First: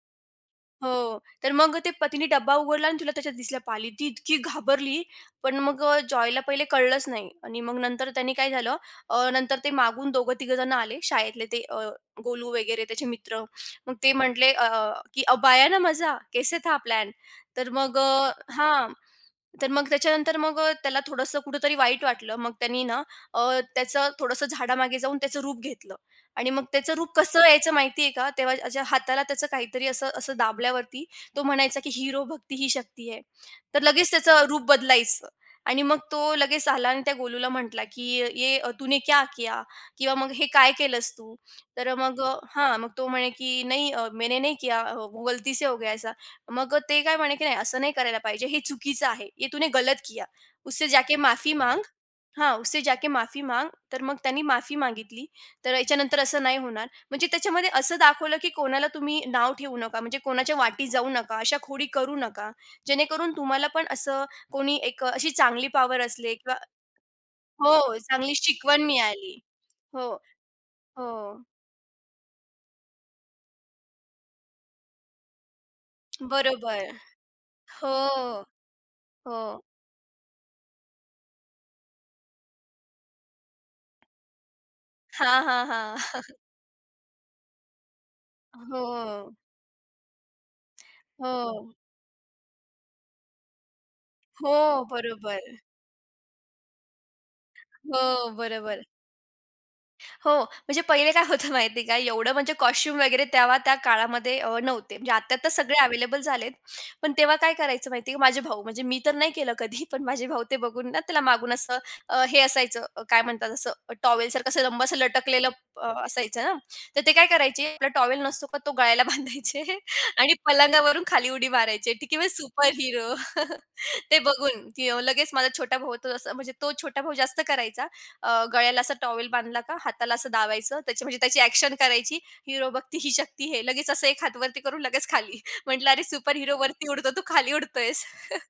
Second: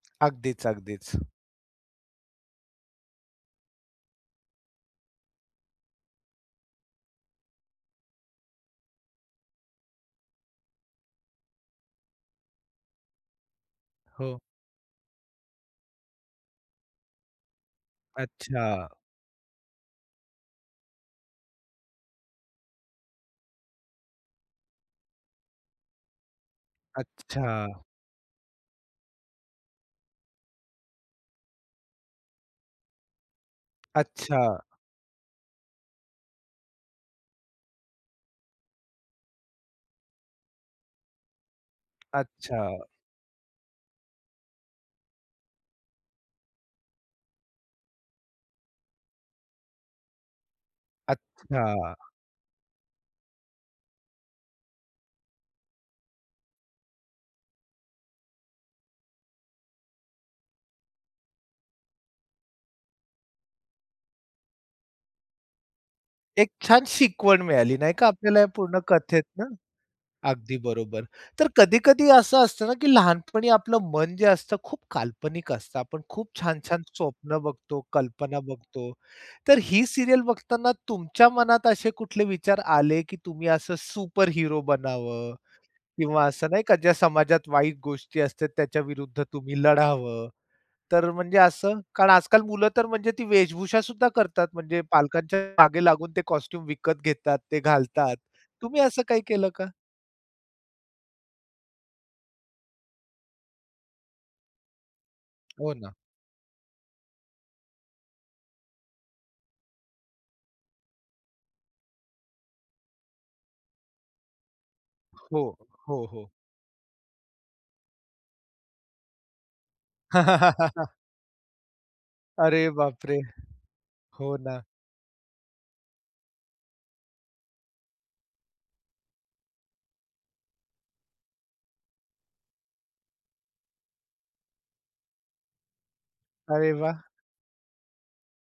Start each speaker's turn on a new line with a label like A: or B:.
A: अगदीच, अगदीच.
B: हो. तर मग ते पतीनी डब्बा उघडला आणि तिला त्याच्यात दिसल्या पाली. ती इतकी घाबरली. पण मग अ, जॉयला पहिले कळलंच नाही आणि मग नंतर त्याने काय झालं अ, नंतर ते मागून दोघं-तिघंजण आले शाळेतले ते अ, गोलू वगैरे त्याचे मित्र. मग ते
A: हो.
B: म्हटले, अ, की, "अब आया ना मजा, कैसे था प्लॅन?" तर मग अ हां,
A: अच्छा.
B: तर मग त्याच्यानंतर मग अ, त्याला थोडंसं कुठेतरी वाईट वाटलं. मग त्यानी ना अ, त्याचं थोडसं झाडामागे जाऊन त्याचं रूप घेतलं आणि मग त्याचं रूप कसं यायचं
A: अच्छा.
B: माहिती आहे का? तेव्हा हाताला त्याचं काहीतरी असं असं दाबल्यावरती तो म्हणायचा की, "हिरो भक्ती ही शक्ती है." तर लगेच
A: अच्छा.
B: त्याचं रूप बदलायचं. आणि मग तो लगेच आला आणि त्या गोलूला म्हटला, की "ये तूने क्या किया?" किंवा मग "हे काय केलंस तू?" तर अ, मग हां,
A: अच्छा.
B: मग तो म्हणे, की "नहीं अ, मैंने नहीं किया, वो गलती से हो गया ऐसा." मग अ, ते काय म्हणे, की "नाही, असं नाही करायला पाहिजे. हे चुकीचं आहे." "ये तूने गलत किया. उससे जाके माफी मांग
A: अच्छा.
B: हां, उससे जाके माफी मांग." तर मग त्यांनी माफी मागितली. तर ह्याच्यानंतर असं नाही होणार. म्हणजे त्याच्यामध्ये असं दाखवलं की कोणाला तुम्ही नाव ठेवू नका, म्हणजे कोणाच्या वाट्याला जाऊ नका. अशा खोडी करू नका. जेणेकरून तुम्हाला पण असं कोणी एक अ, अशी चांगली पॉवर असले
A: एक
B: किंवा
A: छान शिकवण मिळाली नाही
B: हो,
A: का?
B: चांगली
A: आपल्याला पूर्ण
B: शिकवण मिळाली.
A: कथेतनं.
B: हो.
A: अगदी बरोबर.
B: हो.
A: तर कधी-कधी असं असतं ना की लहानपणी आपलं मन जे असतं खूप काल्पनिक असतं. आपण खूप छान-छान
B: बरोबर.
A: स्वप्न बघतो,
B: हो,
A: कल्पना बघतो. तर
B: हो.
A: ही सीरियल बघताना तुमच्या मनात असे कुठले विचार आले, की तुम्ही असं सुपर हिरो बनावं
B: हां, हां, हां.
A: किंवा असं नाही का? ज्या समाजात वाईट गोष्टी असतात, त्याच्या विरुद्ध
B: हो.
A: तुम्ही लढावं. तर म्हणजे
B: हो.
A: असं कारण आज-काल मुलं तर म्हणजे ती वेशभूषासुद्धा करतात, म्हणजे
B: हो.
A: पालकांच्या
B: बरोबर.
A: मागे लागून ते कॉस्ट्यूम विकत घेतात, ते घालतात.
B: हो.
A: तुम्ही
B: बरोबर.
A: असं काही केलं का?
B: हो, म्हणजे पहिले काय होतं माहितीये का? एवढं म्हणजे कॉस्ट्यूम वगैरे तेव्हा त्या काळामध्ये अ, नव्हते, म्हणजे आत्ता तर
A: हो
B: सगळे
A: ना.
B: अवेलेबल झालेत, पण तेव्हा काय करायचं माहिती आहे का? माझे भाऊ म्हणजे मी तर नाही केलं कधी. पण माझे भाऊ ते बघून ना, त्याला मागून असं अ, हे असायचं अ, काय म्हणतात? असं टॉवेलसारखं असं लांब असं
A: हो,
B: लटकलेलं अ,
A: हो, हो.
B: असायचं ना. तर ते काय करायचे, आपला टॉवेल नसतो का? तो गळ्याला बांधायचे आणि पलंगावरून खाली उडी मारायचे की मी सुपर
A: अरे,
B: हीरो
A: बापरे!
B: ते
A: हो ना.
B: बघून, की अ, लगेच माझा छोटा भाऊ होतो असा म्हणजे तो छोटा भाऊ जास्त करायचा अ, गळ्याला असा टॉवेल बांधला का, हाताला असं दाबायचं त्याची म्हणजे त्याची अ‍ॅक्शन करायची हिरो भक्ती ही शक्ती है. लगेच असं एक हात वरती करून लगेच खाली. म्हटलं, "अरे, सुपर हीरो
A: अरे,
B: वरती
A: वाह!
B: उडतो. तू खाली उडतोयेस."